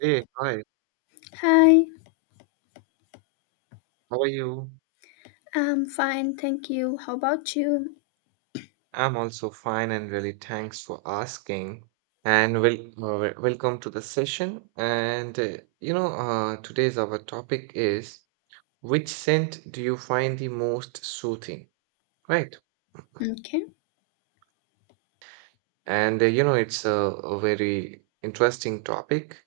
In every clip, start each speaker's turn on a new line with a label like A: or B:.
A: Hey, hi,
B: Hi,
A: how are you?
B: I'm fine, thank you. How about you?
A: I'm also fine and really thanks for asking. Welcome to the session. Today's our topic is, which scent do you find the most soothing, right?
B: Okay,
A: It's a very interesting topic.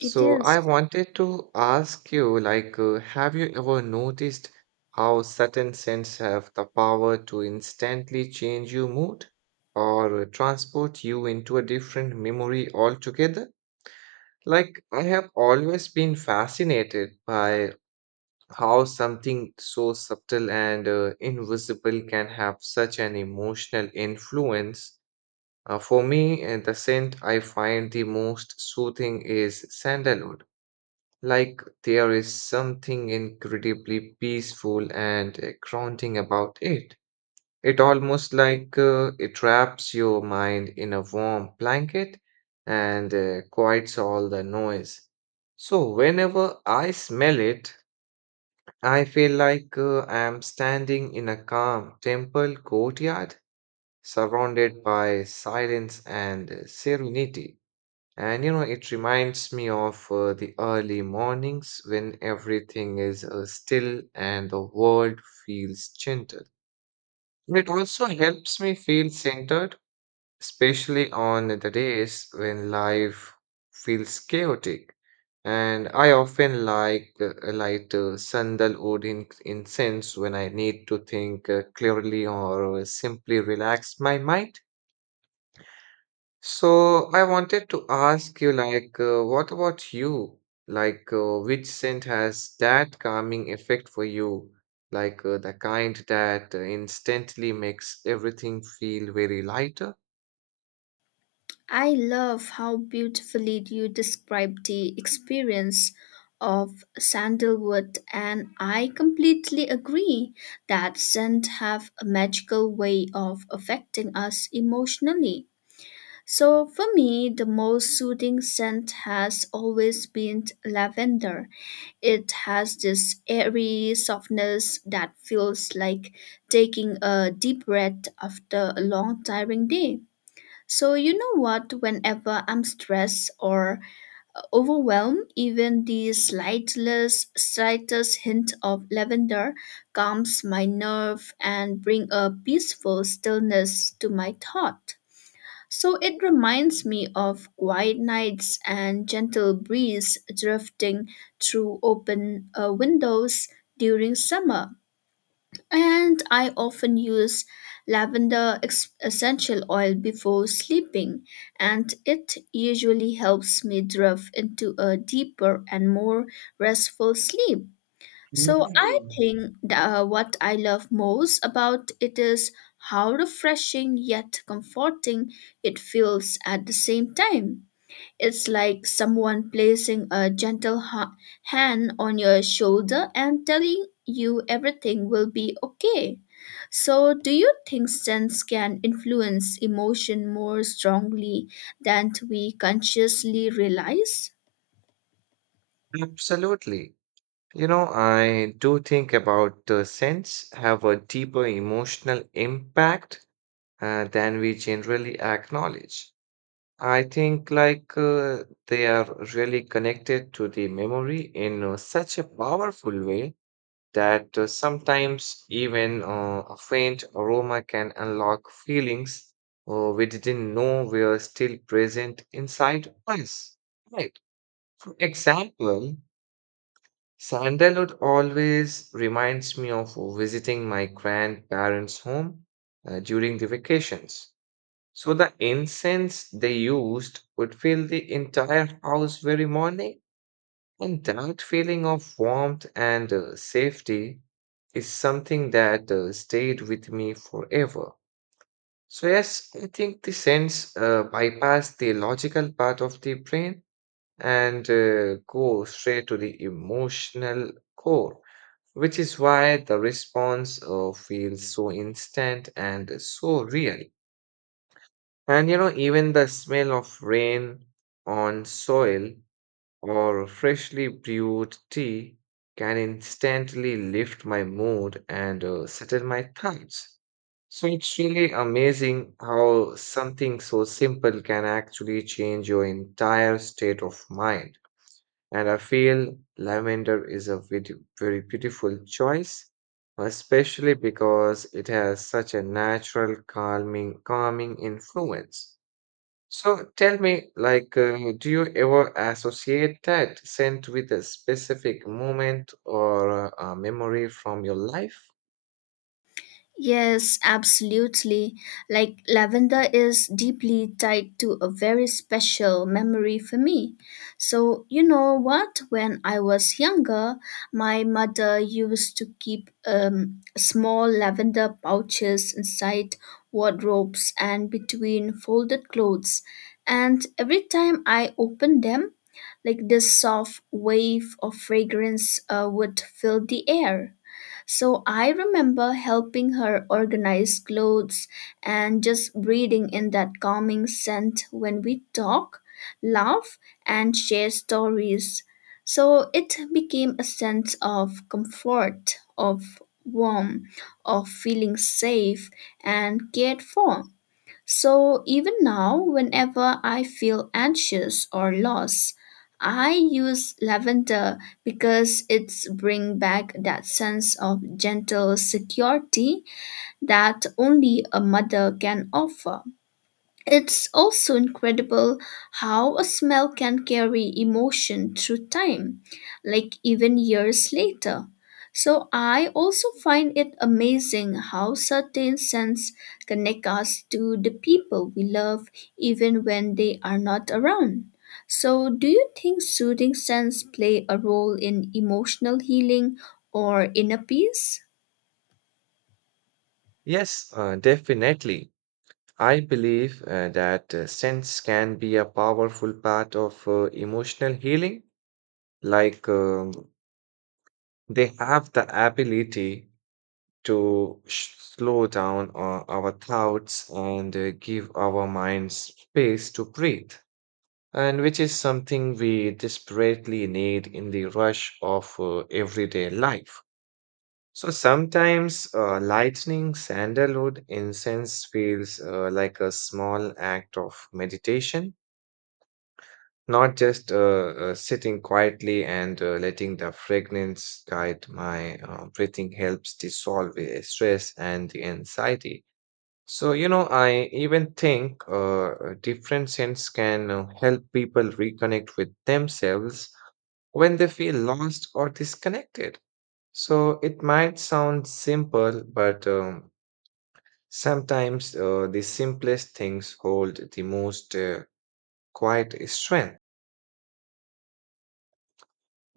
B: it is.
A: I wanted to ask you, have you ever noticed how certain scents have the power to instantly change your mood or transport you into a different memory altogether? Like, I have always been fascinated by how something so subtle and invisible can have such an emotional influence. For me, the scent I find the most soothing is sandalwood. Like, there is something incredibly peaceful and grounding about it. It almost like it wraps your mind in a warm blanket and quiets all the noise. So whenever I smell it, I feel like I am standing in a calm temple courtyard surrounded by silence and serenity. And you know, it reminds me of the early mornings when everything is still and the world feels gentle. It also helps me feel centered, especially on the days when life feels chaotic. And I often light sandal wood incense when I need to think clearly or simply relax my mind. So I wanted to ask you, what about you? Which scent has that calming effect for you? The kind that instantly makes everything feel very lighter?
B: I love how beautifully you described the experience of sandalwood, and I completely agree that scents have a magical way of affecting us emotionally. So for me, the most soothing scent has always been lavender. It has this airy softness that feels like taking a deep breath after a long, tiring day. So, you know what? Whenever I'm stressed or overwhelmed, even the slightest, slightest hint of lavender calms my nerve and bring a peaceful stillness to my thought. So it reminds me of quiet nights and gentle breeze drifting through open windows during summer. And I often use lavender essential oil before sleeping, and it usually helps me drift into a deeper and more restful sleep. So I
A: Mhm.
B: think that what I love most about it is how refreshing yet comforting it feels at the same time. It's like someone placing a gentle hand on your shoulder and telling you everything will be okay. So, do you think sense can influence emotion more strongly than we consciously realize?
A: Absolutely. You know, I do think about scents have a deeper emotional impact than we generally acknowledge. I think they are really connected to the memory in such a powerful way that sometimes even a faint aroma can unlock feelings we didn't know were still present inside us. Right. For example, sandalwood always reminds me of visiting my grandparents' home during the vacations, so the incense they used would fill the entire house very morning, and that feeling of warmth and safety is something that stayed with me forever. So, yes, I think the sense bypass the logical part of the brain and go straight to the emotional core, which is why the response feels so instant and so real. And you know, even the smell of rain on soil or freshly brewed tea can instantly lift my mood and settle my thoughts. So it's really amazing how something so simple can actually change your entire state of mind. And I feel lavender is a very, very beautiful choice, especially because it has such a natural calming influence. So tell me, do you ever associate that scent with a specific moment or a memory from your life?
B: Yes, absolutely. Like lavender is deeply tied to a very special memory for me. So, you know what? When I was younger, my mother used to keep small lavender pouches inside wardrobes and between folded clothes. And every time I opened them, like this soft wave of fragrance would fill the air. So I remember helping her organize clothes and just breathing in that calming scent when we talk, laugh, and share stories. So it became a sense of comfort, of warmth, of feeling safe and cared for. So even now, whenever I feel anxious or lost, I use lavender because it's bring back that sense of gentle security that only a mother can offer. It's also incredible how a smell can carry emotion through time, like even years later. So I also find it amazing how certain scents connect us to the people we love even when they are not around. So do you think soothing scents play a role in emotional healing or inner peace?
A: Yes, definitely. I believe that scents can be a powerful part of emotional healing. Like they have the ability to slow down our thoughts and give our minds space to breathe, and which is something we desperately need in the rush of everyday life. So sometimes lightning sandalwood incense feels like a small act of meditation, not just sitting quietly and letting the fragrance guide my breathing helps dissolve the stress and the anxiety. So, you know, I even think different scents can help people reconnect with themselves when they feel lost or disconnected. So it might sound simple, but sometimes the simplest things hold the most quiet strength.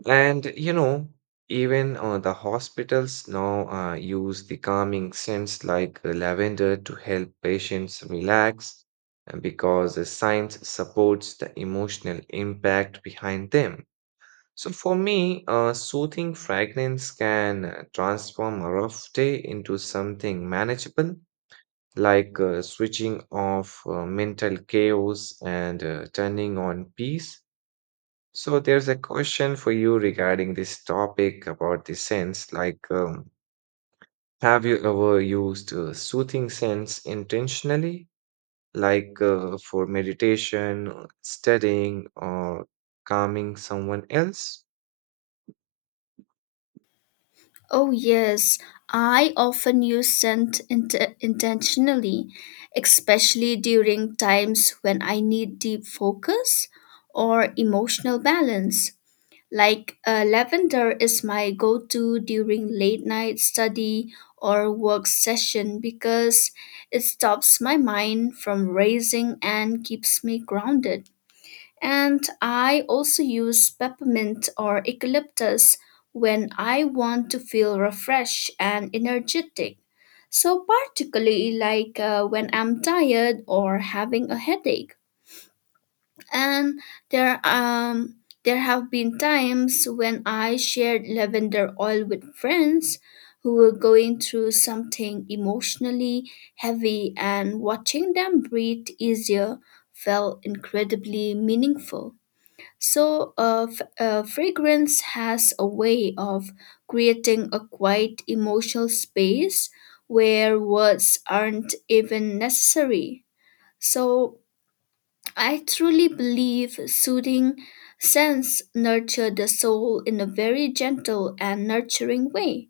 A: And you know, even the hospitals now use the calming scents like lavender to help patients relax because the science supports the emotional impact behind them. So for me, a soothing fragrance can transform a rough day into something manageable, like switching off mental chaos and turning on peace. So there's a question for you regarding this topic about the scents. Have you ever used soothing scents intentionally, like for meditation, studying, or calming someone else?
B: Oh, yes, I often use intentionally, especially during times when I need deep focus or emotional balance. Like, lavender is my go to during late night study or work session because it stops my mind from racing and keeps me grounded. And I also use peppermint or eucalyptus when I want to feel refreshed and energetic. So, particularly like, when I'm tired or having a headache. And there, um, there have been times when I shared lavender oil with friends who were going through something emotionally heavy, and watching them breathe easier felt incredibly meaningful. So, fragrance has a way of creating a quiet emotional space where words aren't even necessary. So, I truly believe soothing scents nurture the soul in a very gentle and nurturing way.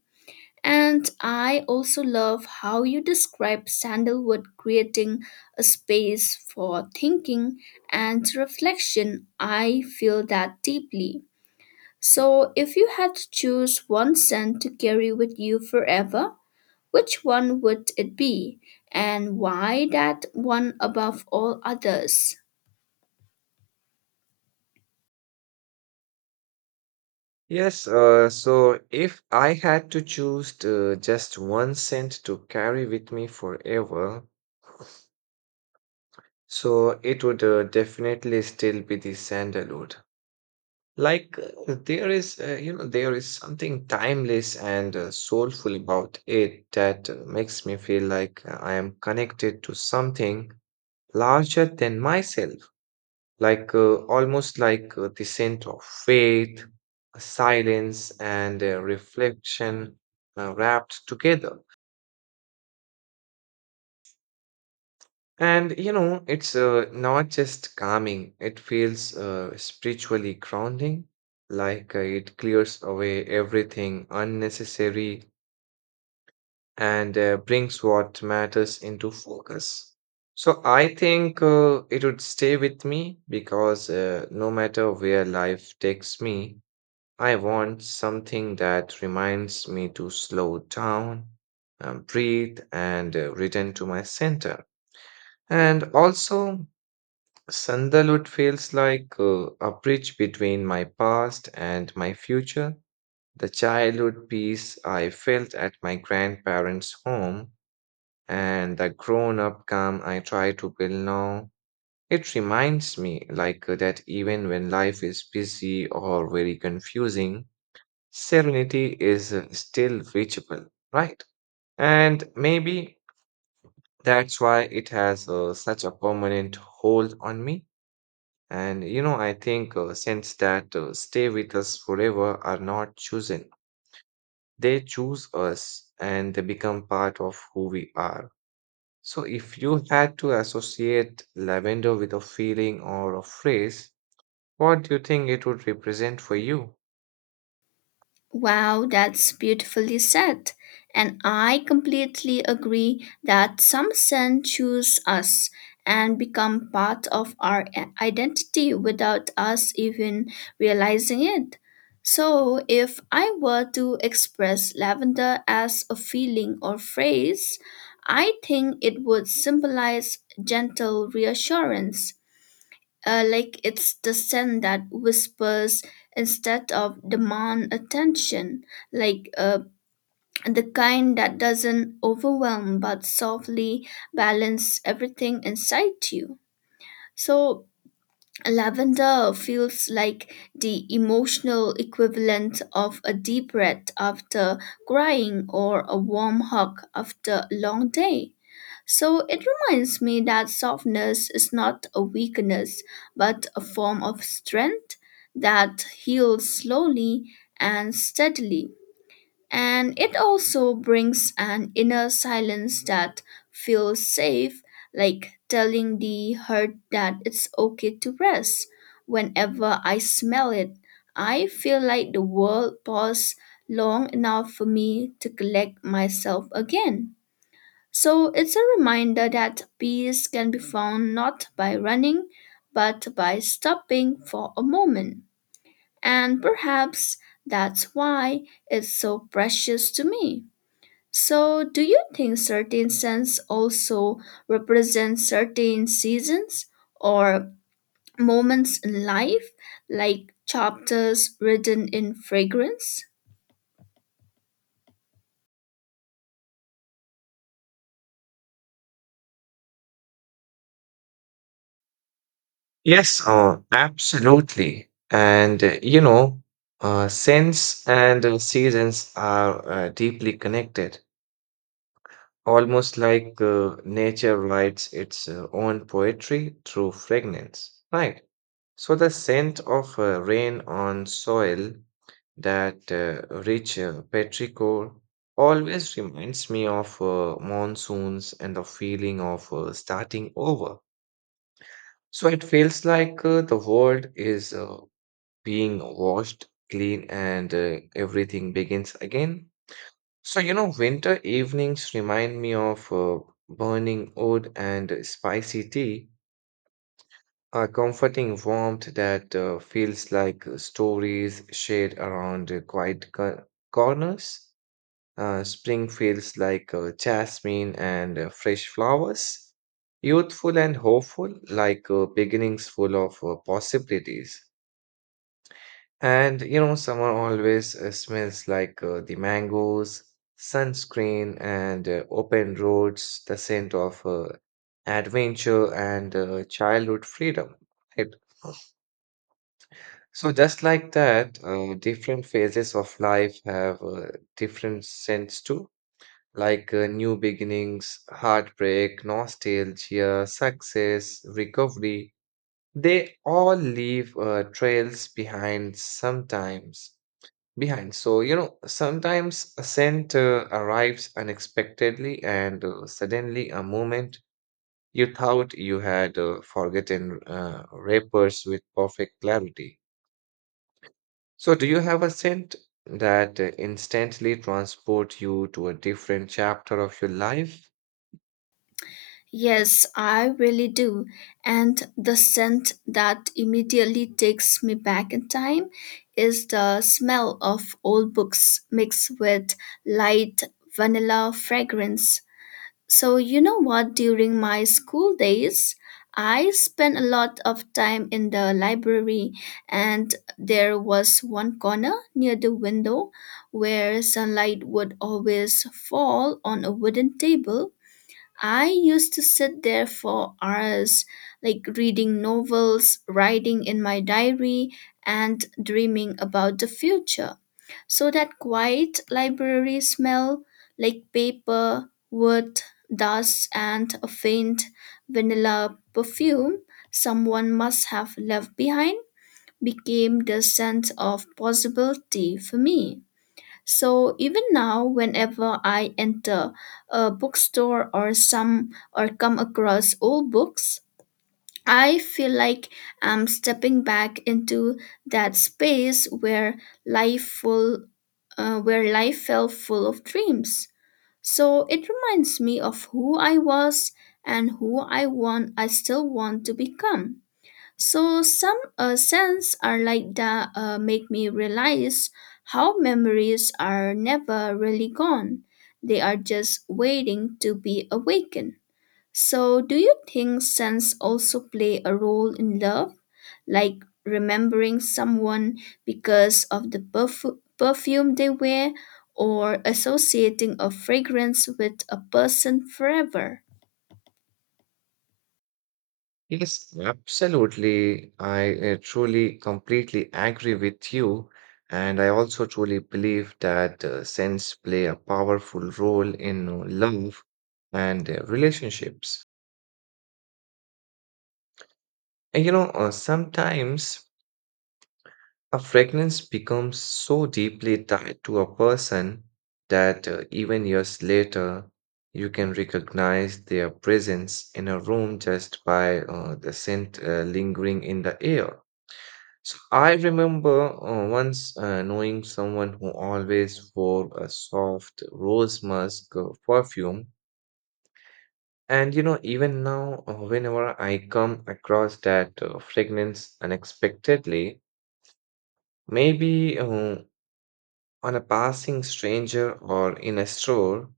B: And I also love how you describe sandalwood creating a space for thinking and reflection. I feel that deeply. So, if you had to choose one scent to carry with you forever, which one would it be? And why that one above all others?
A: Yes, so if I had to choose to just one scent to carry with me forever, so it would definitely still be the sandalwood. Like there is something timeless and soulful about it that makes me feel like I am connected to something larger than myself. Like almost like the scent of faith, silence, and reflection wrapped together. And you know, it's not just calming, it feels spiritually grounding, like it clears away everything unnecessary and brings what matters into focus. So I think it would stay with me because no matter where life takes me, I want something that reminds me to slow down, breathe, and return to my center. And also, sandalwood feels like a bridge between my past and my future. The childhood peace I felt at my grandparents' home and the grown up calm I try to build now. It reminds me, that even when life is busy or very confusing, serenity is still reachable, right? And maybe that's why it has such a permanent hold on me. And you know, I think since that stay with us forever are not chosen, they choose us and they become part of who we are. So, if you had to associate lavender with a feeling or a phrase, what do you think it would represent for you?
B: Wow, that's beautifully said. And I completely agree that some scents choose us and become part of our identity without us even realizing it. So, if I were to express lavender as a feeling or phrase, I think it would symbolize gentle reassurance like it's the scent that whispers instead of demand attention, like, the kind that doesn't overwhelm but softly balance everything inside you. So lavender feels like the emotional equivalent of a deep breath after crying or a warm hug after a long day. So it reminds me that softness is not a weakness, but a form of strength that heals slowly and steadily. And it also brings an inner silence that feels safe, like telling the hurt that it's okay to rest. Whenever I smell it, I feel like the world paused long enough for me to collect myself again. So it's a reminder that peace can be found not by running, but by stopping for a moment. And perhaps that's why it's so precious to me. So, do you think certain scents also represent certain seasons or moments in life, like chapters written in fragrance?
A: Yes, absolutely. Scents and seasons are deeply connected, almost like nature writes its own poetry through fragrance, right? So the scent of rain on soil, that rich petrichor, always reminds me of monsoons and the feeling of starting over. So it feels like the world is being washed, clean, and everything begins again. So, you know, winter evenings remind me of burning wood and spicy tea, a comforting warmth that feels like stories shared around quiet corners. Spring feels like jasmine and fresh flowers, youthful and hopeful, like beginnings full of possibilities. And you know, summer always smells like the mangoes, sunscreen, and open roads, the scent of adventure and childhood freedom. Right? So, just like that, different phases of life have different scents too, like new beginnings, heartbreak, nostalgia, success, recovery. They all leave trails behind sometimes behind. So, you know, sometimes a scent arrives unexpectedly and suddenly a moment you thought you had forgotten wrappers with perfect clarity. So, do you have a scent that instantly transports you to a different chapter of your life?
B: Yes, I really do. And the scent that immediately takes me back in time is the smell of old books mixed with light vanilla fragrance. So, you know what? During my school days, I spent a lot of time in the library, and there was one corner near the window where sunlight would always fall on a wooden table. I used to sit there for hours, like reading novels, writing in my diary, and dreaming about the future. So that quiet library smell, like paper, wood, dust, and a faint vanilla perfume someone must have left behind, became the scent of possibility for me. So even now, whenever I enter a bookstore or some or come across old books, I feel like I'm stepping back into that space where life full, where life felt full of dreams. So it reminds me of who I was and who I want. I still want to become. So some scents are like that make me realize how memories are never really gone. They are just waiting to be awakened. So do you think scents also play a role in love? Like remembering someone because of the perfume they wear or associating a fragrance with a person forever?
A: Yes, absolutely. I truly, completely agree with you. And I also truly believe that scents play a powerful role in love and relationships. Sometimes a fragrance becomes so deeply tied to a person that even years later, you can recognize their presence in a room just by the scent lingering in the air. So I remember once knowing someone who always wore a soft rose musk perfume. And you know, even now, whenever I come across that fragrance unexpectedly, maybe on a passing stranger or in a store,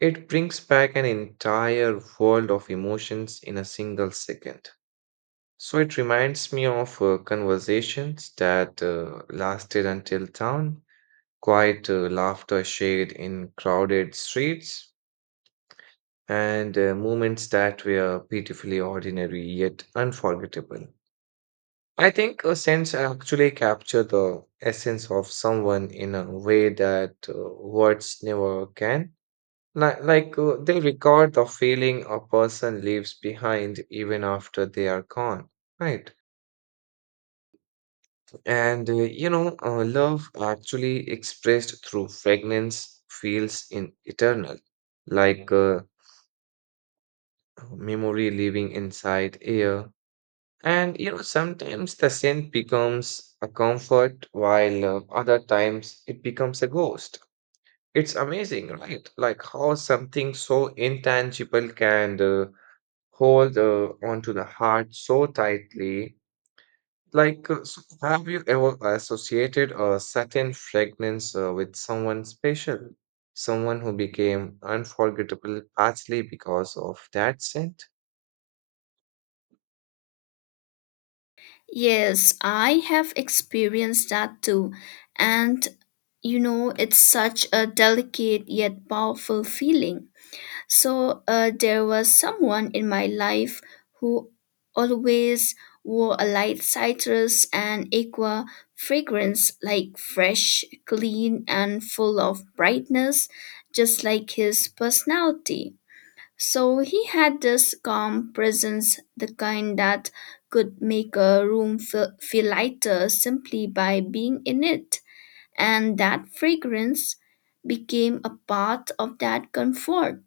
A: it brings back an entire world of emotions in a single second. So it reminds me of conversations that lasted until dawn, quiet laughter shared in crowded streets, and moments that were beautifully ordinary yet unforgettable. I think a sense actually capture the essence of someone in a way that words never can. They record the feeling a person leaves behind even after they are gone, right? Love actually expressed through fragrance feels in eternal, like memory living inside air. And you know, sometimes the scent becomes a comfort, while other times it becomes a ghost. It's amazing, right? Like how something so intangible can hold onto the heart so tightly. So have you ever associated a certain fragrance with someone special? Someone who became unforgettable partly because of that scent?
B: Yes, I have experienced that too. And you know, it's such a delicate yet powerful feeling. So, there was someone in my life who always wore a light citrus and aqua fragrance, like fresh, clean, and full of brightness, just like his personality. So he had this calm presence, the kind that could make a room feel lighter simply by being in it. And that fragrance became a part of that comfort.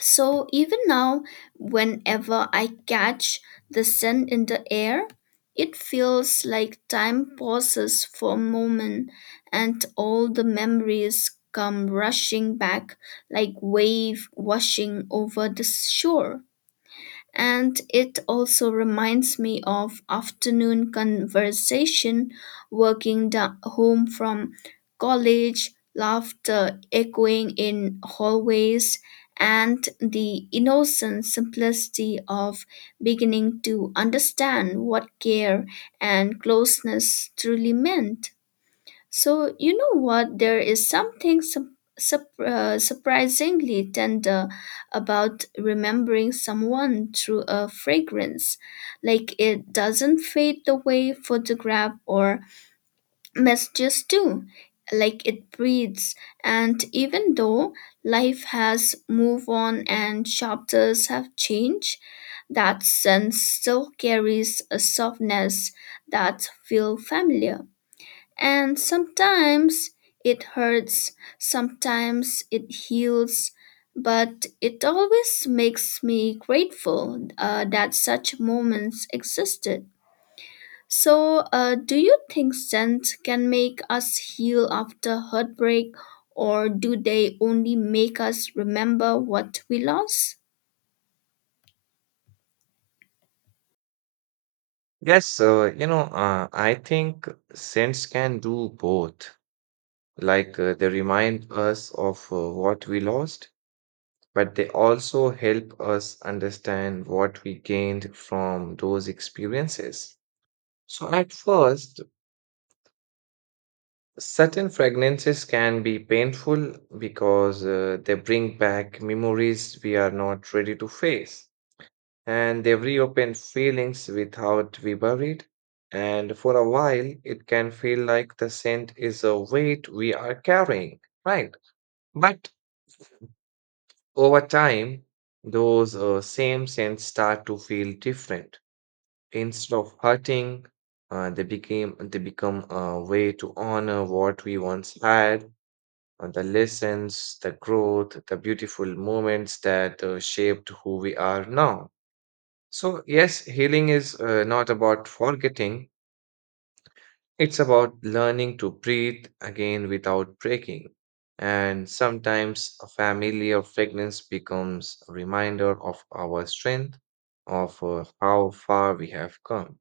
B: So even now, whenever I catch the scent in the air, it feels like time pauses for a moment and all the memories come rushing back like wave washing over the shore, and it also reminds me of afternoon conversation, home from college, laughter echoing in hallways, and the innocent simplicity of beginning to understand what care and closeness truly meant. So, you know what? There is something surprisingly tender about remembering someone through a fragrance. Like it doesn't fade the way photograph or messages do. Like it breathes. And even though life has moved on and chapters have changed, that scent still carries a softness that feels familiar. And sometimes it hurts, sometimes it heals, but it always makes me grateful that such moments existed. So, do you think scent can make us heal after heartbreak, or do they only make us remember what we lost?
A: Yes, I think scents can do both. They remind us of what we lost, but they also help us understand what we gained from those experiences. So, at first, certain fragrances can be painful because they bring back memories we are not ready to face, and they reopen feelings without we buried. And for a while, it can feel like the scent is a weight we are carrying, right? But over time, those same scents start to feel different. Instead of hurting, they become a way to honor what we once had, the lessons, the growth, the beautiful moments that shaped who we are now. So yes, healing is not about forgetting; it's about learning to breathe again without breaking. And sometimes a familiar fragrance becomes a reminder of our strength, of how far we have come.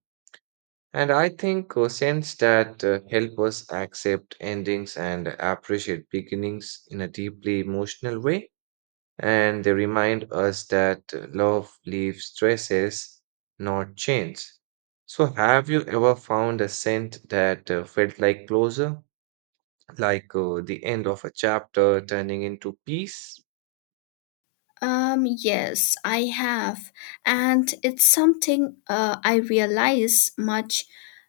A: And I think questions that help us accept endings and appreciate beginnings in a deeply emotional way. And they remind us that love leaves traces, not chains. So, have you ever found a scent that felt like closure, like the end of a chapter turning into peace?
B: Yes, I have. And it's something I realized much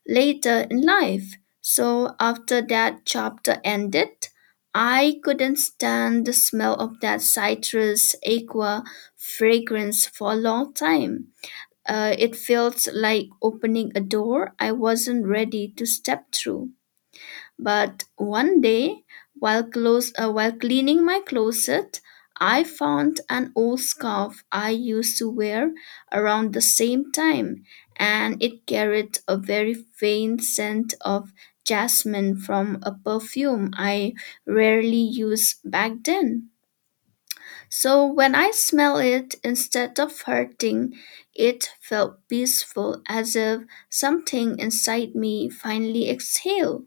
B: later in life. So after that chapter ended, I couldn't stand the smell of that citrus aqua fragrance for a long time. It felt like opening a door I wasn't ready to step through. But one day, while cleaning my closet, I found an old scarf I used to wear around the same time, and it carried a very faint scent of jasmine from a perfume I rarely used back then. So when I smell it, instead of hurting, it felt peaceful, as if something inside me finally exhaled.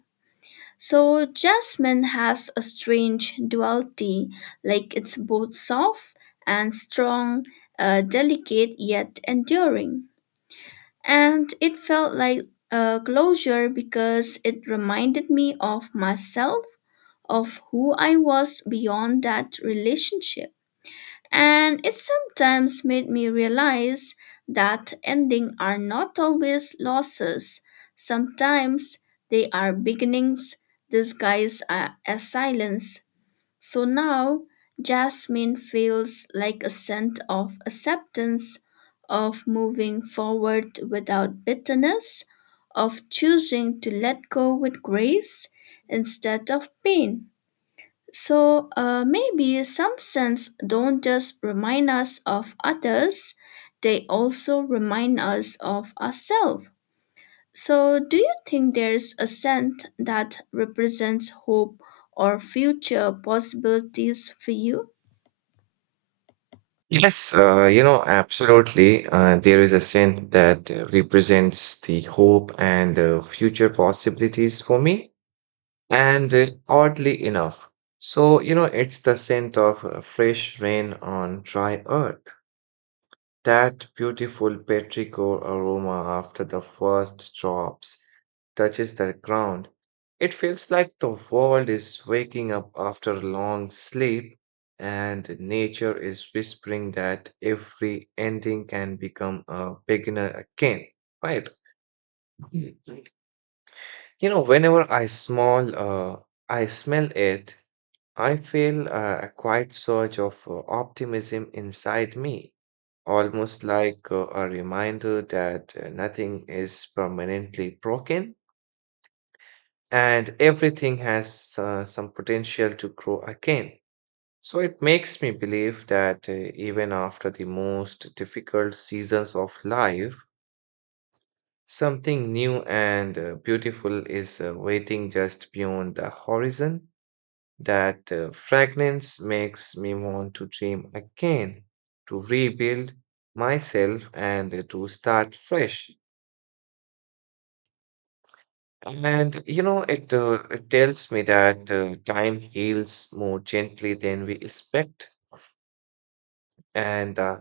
B: So jasmine has a strange duality, like it's both soft and strong, delicate yet enduring. And it felt like a closure because it reminded me of myself, of who I was beyond that relationship. And it sometimes made me realize that endings are not always losses. Sometimes they are beginnings disguised as silence. So now, jasmine feels like a sense of acceptance, of moving forward without bitterness, of choosing to let go with grace instead of pain. So maybe some scents don't just remind us of others, they also remind us of ourselves. So, do you think there's a scent that represents hope or future possibilities for you?
A: Yes, absolutely. There is a scent that represents the hope and future possibilities for me. And Oddly enough, it's the scent of fresh rain on dry earth, that beautiful petrichor aroma after the first drops touches the ground. It feels like the world is waking up after a long sleep, and nature is whispering that every ending can become a beginner again, right? You know, whenever I small, uh, I smell it, I feel a quiet surge of optimism inside me, almost like a reminder that nothing is permanently broken and everything has some potential to grow again. So it makes me believe that even after the most difficult seasons of life, something new and beautiful is waiting just beyond the horizon. That fragrance makes me want to dream again, to rebuild myself and to start fresh. And you know, it, It tells me that time heals more gently than we expect, and the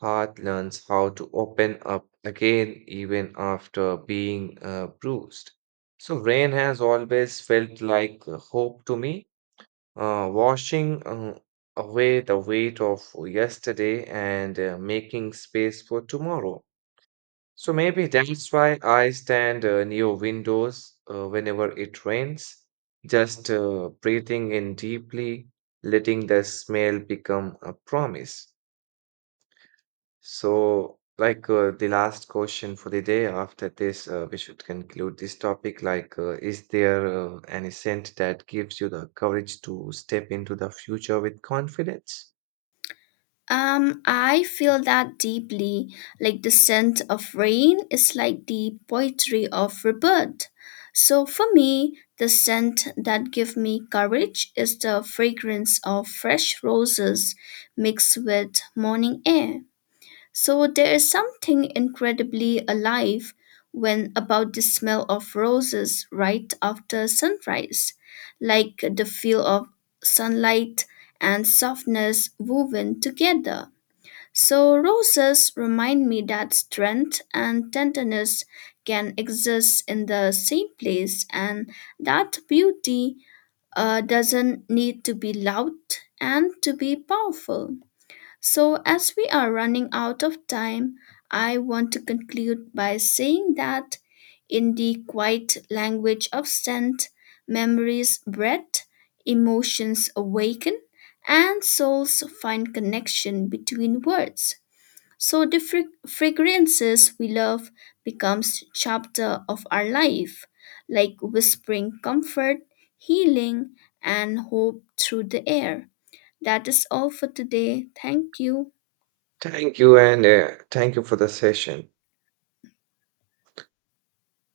A: heart learns how to open up again even after being bruised. So, rain has always felt like hope to me, washing away the weight of yesterday and making space for tomorrow. So maybe that's why I stand near windows whenever it rains, just breathing in deeply, letting the smell become a promise. So, like the last question for the day, after this, we should conclude this topic. Is there any scent that gives you the courage to step into the future with confidence?
B: I feel that deeply. Like the scent of rain is like the poetry of rebirth. So for me, the scent that give me courage is the fragrance of fresh roses mixed with morning air. So there is something incredibly alive when about the smell of roses right after sunrise, like the feel of sunlight and softness woven together. So, roses remind me that strength and tenderness can exist in the same place and that beauty doesn't need to be loud and to be powerful. So, as we are running out of time, I want to conclude by saying that in the quiet language of scent, memories breath, emotions awaken, and souls find connection between words. So the fragrances we love becomes chapter of our life, like whispering comfort, healing, and hope through the air. That is all for today. Thank you.
A: Thank you, and thank you for the session.